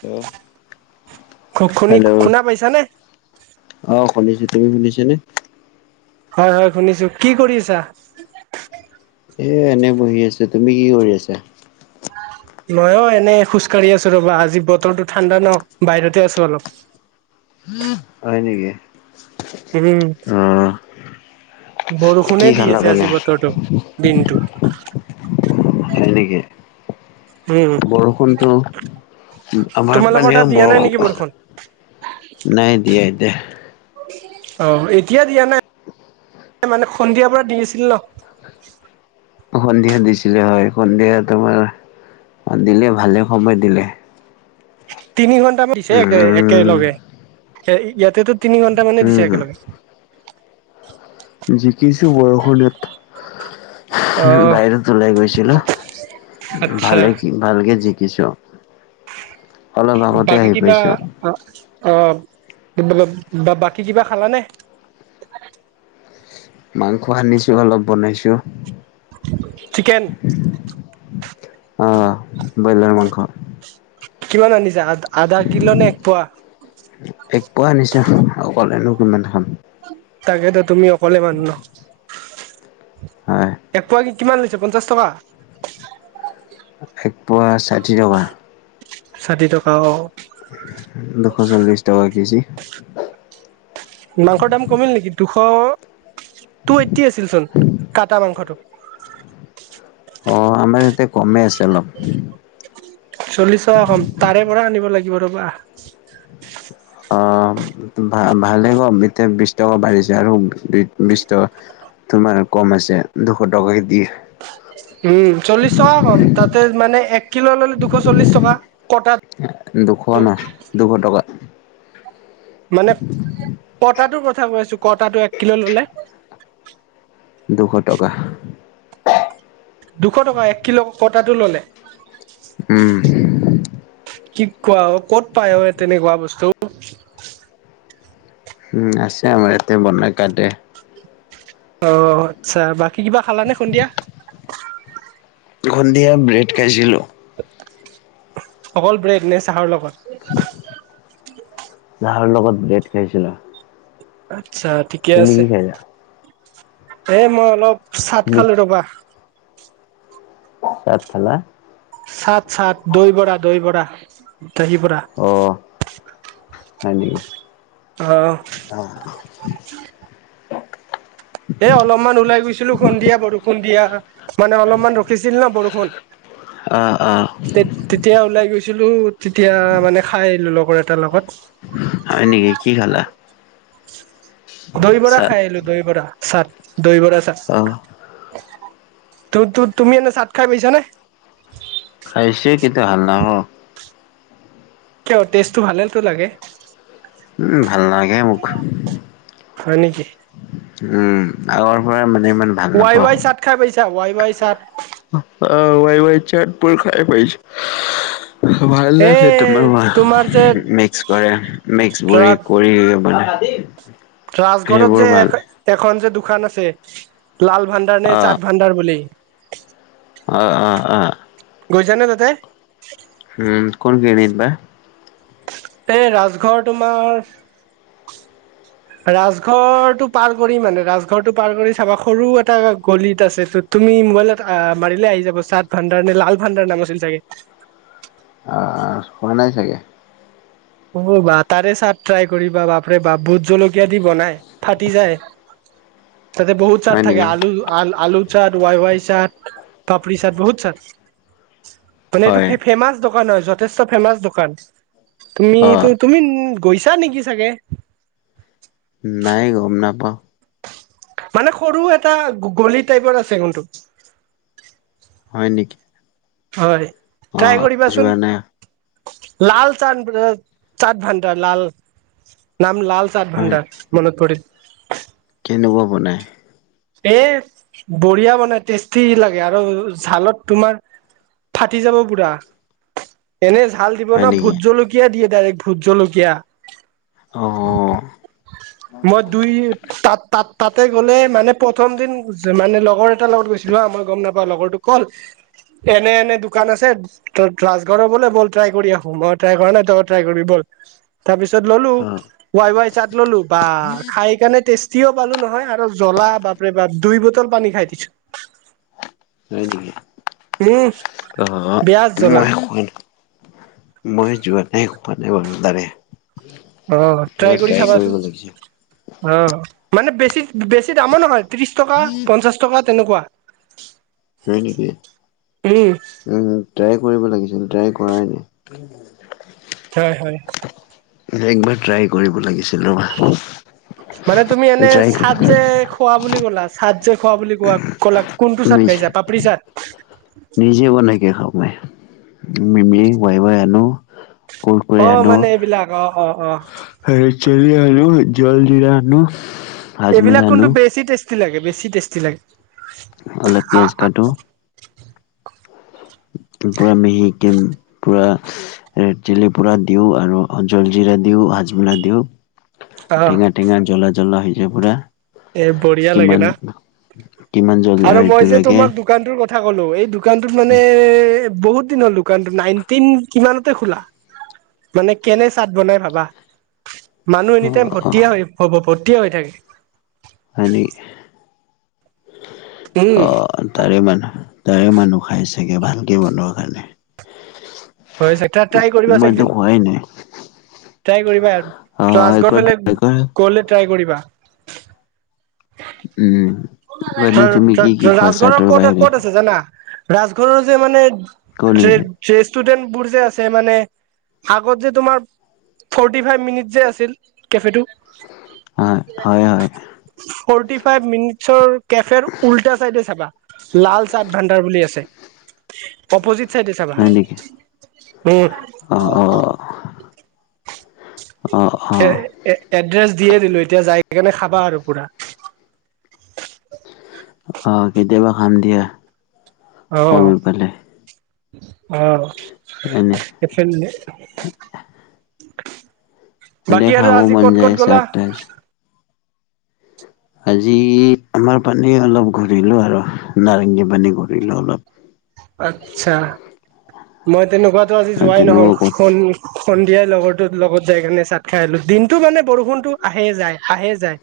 Hello. [inaudible] খ খুনী hello শুনা পাইছা নে? অ, শুনিছো, তুমি শুনিছে নে? হয় হয় শুনিছো, কি কৰি আছা? এ, এনেই বহি আছো। তুমি কি কৰি আছা? মইও এনে খোজকাঢ়ি আছো ৰ'বা, আজি বতৰটো ঠাণ্ডা ন? বাহিৰতে আছো অলপ। [inaudible] হয় নেকি? উম, অ' কি বৰষুণে দি খালা আছে, পিনে আজি বতৰটো দিনটোত। সেনেকে। উম। বৰষুণটো, আমাৰ তোমালোকৰ ফালে তাত দিয়া নাই নেকি বৰষুণ- নাই দিয়া এতিয়া। অ' এতিয়া দিয়া নাই, মানে সন্ধিয়াৰ পৰা দি আছিল ন? সন্ধিয়া দিছিলে হয়, সন্ধিয়া তোমাৰ দিলে ভালে সময় দিলে। তিনি ঘন্টা মান দিছেএকে উম, একেলগে, এ-ইয়াতেটো তিনি ঘন্টা মানে দিছে উম, একেলগে। জিকিছো বৰষুণত। অ বাহিৰত ওলাই গৈছিলো, আচ্ছা। ভালে ভালকে জিকিছো, অলপ আগতে বাকী আহি কিবা পাইছো। অ', অ', বা, বাকী কিবা খালানে? মাংস আনিছো, অলপ বনাইছো। চিকেন। অ', ব্ৰইলাৰ মাংস কিমান আনিছা, আ-আধা কিল' নে এক পোৱা? এক পোৱা আনিছোঁ, অকলেনো কিমান খাম। তাকেতো তুমি অকলে মানুহ ন? হয় এক পোৱা কি- কিমান লৈছে পঞ্চাছ টকা? এক পোৱা ষাঠি টকা। ষাঠি টকা অ'। দুশ চল্লিশ টকা কেজি। মাংসৰ দাম কমিল নেকি? দুশ টু এইটটি আছিল চোন কাটা মাংসটো? অ' আমাৰ ইয়াতে কমেই আছে অলপ। চল্লিছ টকা কম, তাৰে পৰা আনিব লাগিব ৰ'বা। অ, ভা ভালে কম এতিয়া বিশ টকা বাঢ়িছে আৰু বিশ টকা তোমাৰ কম আছে দুশ টকাকৈ দিয়ে। উম, চল্লিশ টকা কম, তাতে মানে এক- কিলোত ল'লে দুশ চল্লিছ টকা, দুশ কটাটো ন দুশ টকা। মানে কটাটোৰ কথা কৈছোঁ, কটাটো এক কিলো ললে। দুশ টকা। দুশ টকা এক কিলো কটাটো ললে। উম। কি কোৱা, ক'ত পাই অ, তেনেকুৱা বস্তু? [inaudible] উম আছে আমাৰ ইয়াতে বনাই কাটে। অ, আচ্ছা বাকী কিবা খালা নে সন্ধিয়া? সন্ধিয়া ব্ৰেড খাইছিলোঁ। অকল ব্ৰেড নে, চাহৰ লগত? চাহৰ লগত ব্ৰেড খাইছিলো। আচ্ছা ঠিকে তুমি আছে, কি খাইছা? এ মই অলপ চাট তুমি খালো ৰ'বা। চাট খালা? চাট চাট দৈ বৰা দৈ বৰা দহি পৰা। অ, হয় নেকি। অ, [inaudible] এ, অলপমান ওলাই গৈছিলো, সন্ধিয়া বৰষূণ দিয়া। মানে, অলপমান ৰখিছিল ন, বৰষুণ। অ, অ, তে, তেতিয়া ওলাই গৈছিলো, তেতিয়া মানে খাই আহিলো লগৰ এটাৰ লগত। হয় নেকি, কি খালা? দহি ভৰা চাত খাই আহিলো, দহি বৰা চাট। দৈ বৰা চাছ, অ তু-তু-তুমি এনে চাট খাই পাইছানে? খাইছে [unintelligible] কিয়, টেষ্টটো ভালেটো লাগে। উম, ভাল নালাগে মোক। হয়, নেকি? উম, আগৰ পৰা মানে ইমান ভাল ৱাই, নাপাওঁ। ৱাই চাট খাই পাইছা ৱাই, ৱাই চাট। অ, ৱাই, ৱাই চাটবোৰ খাই পাইছো। ভাল এ লাগে, তোমাৰ মিক্স কৰে, মিক্স ৰা বুলি কৰি ম উপ। ৰাজঘৰত যে এখন যে দোকান আছে। লাল ভাণ্ডাৰ নে, অ চাট ভাণ্ডাৰ বুলি। অ, অ, অ, গৈছা নে তাতে? উম, কোন খিনিত বা? এই, ৰাজঘৰ তোমাৰ? ৰাজঘৰটো পাৰ কৰি মানে, ৰাজঘৰ টো পাৰ কৰি চাবা সৰু এটা গলিত আছে ত তুমি মোবাইলত আহ, মাৰিলে আহি যাব। চাট ভাণ্ডাৰ নে, লাল ভাণ্ডাৰ নাম আছিল চাগে। অ, হোৱা নাই চাগে। হ'ব বা তাৰে চাট ট্ৰাই কৰিবা, বাপৰে বাপ ভুট জলকীয়া দি বনাই, ফাটি যায়। তাতে বহুত চাট হয় থাকে, নেকি আলু আল আলু চাট ৱাই, ৱাই চাট, পাপৰি চাট, বহুত চাট মানে এইটো হয় ফে-ফেমাচ। দোকান হয়, যথেষ্ট ফেমাচ দোকান। তুমি, অ তুমি গৈছা নেকি চাগে। নাই, গম নাপাওঁ। মানে সৰু এটা গলি টাইপৰ আছে, কোনটো। হয়, নেকি? হয়, অ ট্ৰাই কৰিবাচোন। যোৱা নাই লাল [inaudible] চাট ভাডাৰ, লাল। নাম, লাল চাদ হয় ভাণ্ডাৰ, মনত পৰিল। কেনেকুৱা বনায়? এ, বঢ়িয়া বনাই টেষ্টি লাগে, আৰু জালত তোমাৰ ফাটি যাব পুৰা, এনে জাল দিব হয় ন, নেকি ভোট জলকীয়া দিয়ে ডাইৰেক্ট, ভোট জলকীয়া। অ অ মই দুই তাত, তাত, তাতে গ'লে মানে প্ৰথম দিন মানে লগৰ এটাৰ লগত গৈছিলো হা, মই গম নাপাওঁ, লগৰটোক কল এনে, এনে দোকান আছে। তই ৰাজঘৰৰ বোলে ব'ল, ট্ৰাই কৰি আহো। মই ট্ৰাই কৰা নাই, তই ট্ৰাই কৰিবি ব'ল। তাৰ পিছত ল'লো ৱাই ৱাই চাট ল'লো বা খাই কাৰণে টেষ্টি তিয়হ পালো নহয় আৰু জ্বলা বাপৰে বাপ দুই বটল পানী খাই দিছোঁ। হৈ নিকি উম অ বেয়া জ্বলা মই খো মই যোৱা নাই খোৱা নাই বাৰু তাৰে, অ ট্ৰাই এইবাৰ কৰি কৰিব চাবাচোন। লাগিছিল অ মানে বেছি বেছি দামো নহয় ত্ৰিশ টকা পঞ্চাশ টকা তেনেকুৱা। হয় নেকি উম ট্ৰাই কৰিব লাগিছিল ট্ৰাই কৰাই নাই। হয় হয়। একবাৰ ট্ৰাই কৰিব লাগিছিল ৰ'বা। মানে তুমি এনে ট্ৰাই চাদ যে খোৱা বুলি ক'লা, চাট যে খোৱা বুলি কোৱা ক'লা কোনটো চাট খাইছা পাপৰি চাট, যি বনাইকে খাওঁ মই মিমি উৱাই উৱাই আনো। কুৰকুৰে অ মানে এইবিলাক অ অ অ, ৰেদ চিলি আনো জল জিৰা আনো। এইবিলাক হাজমোলা কিন্তু আনো বেছি টেষ্টি লাগে বেছি টেষ্টি লাগে। অলপ পিঁয়াজ কাটো, পূৰা মিহিকে উম, পুৰা ৰেদ চিলি পুৰা দিওঁ আৰু জলজিৰা দিওঁ হাজমলা দিওঁ, অ টেঙা টেঙা জ্বলা জলা হৈজাই পুৰা। এ বঢ়িয়া লাগে কিমান না কিমান জলা আৰু মই এটো যে লাগে। তোমাক দোকানটোৰ কথা ক'লো এই দোকানটোত মানে বহুত দিনৰ, দোকানতো নাইনটিন কিমানতে খোলা মানে কেনে চাট বনাই ভাবা। মানুহ এনি অ টাইম অ ভৰ্তিয়ে হব ভৰ্তিয়ে হৈ থাকে। হয়নি। উম, তাৰে মানুহ তাৰে মানুহ খাই চাগে ভালকে বনোৱা কাৰণে। হয় ট্ৰাই কৰিবা চোন মইতো একদিন। খোৱাই নাই ট্ৰাই কৰিবা অ ৰাজগড় একবাৰ ফালে ট্ৰাই কৰা গ'লে ট্ৰাই কৰিবা। উম মানে তুমি কি কি খোৱা ৰাজঘৰৰ চাহটোৰ ক'ত বাহিৰে ক'ত আছে জানা। ৰাজঘৰ যে মানে ক নেকি ষ্টুডেণ্ট বুৰ যে আছে মানে আগত যে তোমাৰ। ফৰ্টি ফাইভ মিনিট যে আছিল কেফেটো। হয় হয় হয়। ফৰটি ফাইভ মিনিট ৰ কেফেৰ উল্টা চাইডে চাবা লাল চাট ভাণ্ডাৰ বুলি আছে। অপ'জিত চাইডে চাবা হয় নেকি উম অ [unintelligible] অ এ-এ-এড্ৰেছ দিয়ে দিলো এতিয়া যাই কিনে খাবা আৰু পুৰা। অ কেতিয়াবা খাম দিয়া। অ সময় পালে অ। এনেই, [unintelligible] এনে বাকী আৰু খাব আজি মন ক'ত যায় ক'ত গ'লা। চাট তাত আজি আমাৰ পানী অলপ ঘূৰিলো আৰু নাৰেংগীৰ পানী ঘূৰিলোঁ অলপ, আচ্ছা মই তেনেকুৱাতো আজি যোৱাই নহল তেনেকুৱা ক'ত শুন, সন্ধিয়াই লগৰ লগত যাই কাৰণে চাট খাই আহিলো, দিনটো মানে বৰষুণতো আহে যায় আহে যায়।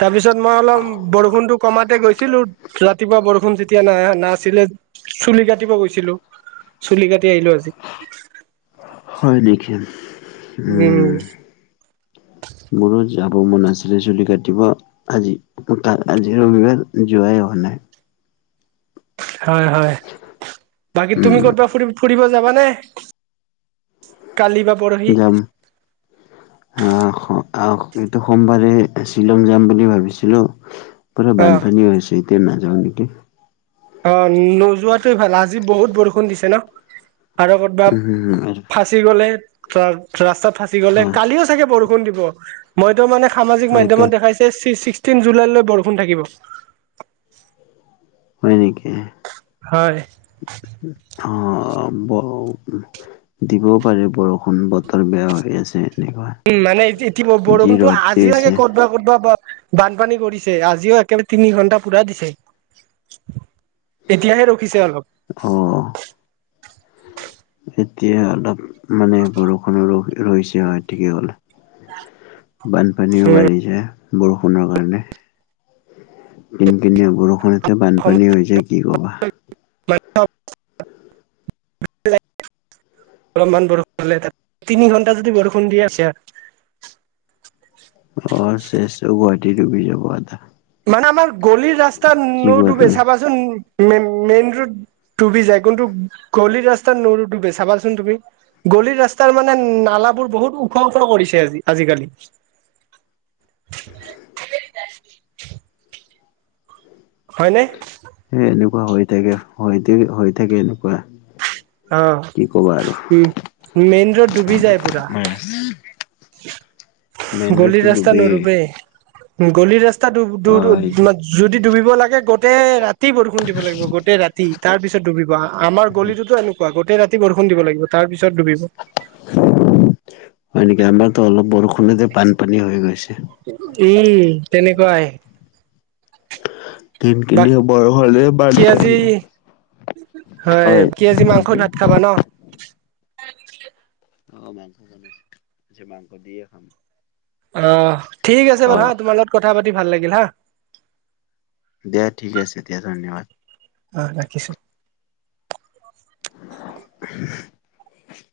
তাৰপিছত মই অলপ বৰষুণটো কমাতে গৈছিলোঁ ৰাতিপুৱা বৰষুণ যেতিয়া না নাছিলে। চুলি কাটিব গৈছিলো চুলি কাটি আহিলো আজি। হয় নেকি? উম। মোৰো যাব মন আছিলে চুলি কাটিব। আজি আজি ৰবিবাৰ যোৱাই হোৱা নাই। হয় হয়, বাকী উম তুমি ক'তবা ফুৰিব ফুৰিব যাবা নে? কালি বা পৰহি যাম। [inaudible] আহ আহ এইটো সোমবাৰে শ্বিলং যাম বুলি ভাবিছিলো, পুৰা অ বানপানী হৈ আছে এতিয়া নাযাওঁ নেকি। অ' নোজোৱাটোৱেই ভাল আজি বহুত বৰষুণ দিছে ন আৰু কৰ'বাত ফ ফচি গলে ত ৰাস্তাত ফচি গলে উম কালিও চাগে বৰষুণ দিব। মইটো মানে সামাজিক মাধ্যমত দেখাইছে ছিক্সটিন জুলাইলৈ বৰষুণ থাকিব। হয় নেকি? হয়। অ [unintelligible] দিবও পাৰে বৰষুণ বতৰ বেয়া হৈ আছে। এনেকুৱা। উম, মানে ই যি বৰষুণটো ৰ'দ দি আছে আজিলৈকে বৰষুণটো ক'তবা ক'তবা বানপানী কৰিছে আজিও একেবাৰে তিনিঘন্টা পুৰা দিছে। এতিয়াহে ৰখিছে অলপ। অঁ। এতিয়া অলপ মানে বৰষুণ ৰৈছে হয় ঠিকে ক'লা। [inaudible] বানপানীও বাঢ়িছে। বৰষুণৰ কাৰণে কিন কিনিয়া বৰষুণ তে অসম বানপানী হৈ যায়, কি ক'বা। [unintelligible] অলপমান বৰষুণ হলে তিনি ঘণ্টা যদি বৰষুণ দি আছে এয়াত অ চেছ গুৱাহাটী ডুবি যাব আধা। মানে আমাৰ গলিৰ ৰাস্তা কি কোৱা নোডুবে তুমি? চাবাচোন মেইন ৰোড ডুবি যায়, কিন্তু গলিৰ ৰাস্তা নোডুবে চাবাচোন তুমি। গলিৰ ৰাস্তাৰ মানে নালাবোৰ বহুত ওখ ওখ কৰিছে আজি আজিকালি। [inaudible] হয় নে? সেই এনেকুৱা হৈ থাকে হয় হৈ থাকে এনেকুৱা। অঁ, কি ক'বা আৰু। উম মেইন ৰোড ডুবি যায় পুৰা। [inaudible] মেইন গলিৰ ৰোডটো ৰাস্তা ডুবেই নোডুবে। গলিৰ ৰাস্তা ডু ডু অ' যদি ডুবিব লাগে গোটেই ৰাতি বৰষুণ দিব লাগিব গোটেই ৰাতি। তাৰ পিছত ডুবিব আমাৰ গলিতোতো এনেকুৱা গোটেই ৰাতি বৰষুণ দিব লাগিব তাৰ পিছত ডুবিব। হয় নেকি, আমাৰতো অলপ বৰষুণতে বানপানী হৈ গৈছে। এইটো উম তেনেকুৱাই কিন কিনিয়া বৰষুণ হলেই কি আজি হয় কি আজি মাংস ভাত খাবা ন অ মাংস বনাইছে আজি মাংস দিয়ে খাম। অ ঠিক আছে অ বাৰু হা তোমাৰ লগত কথা পাতি ভাল লাগিল দিয়া ঠিক আছে দিয়া ধন্যবাদ অ ৰাখিছো। উম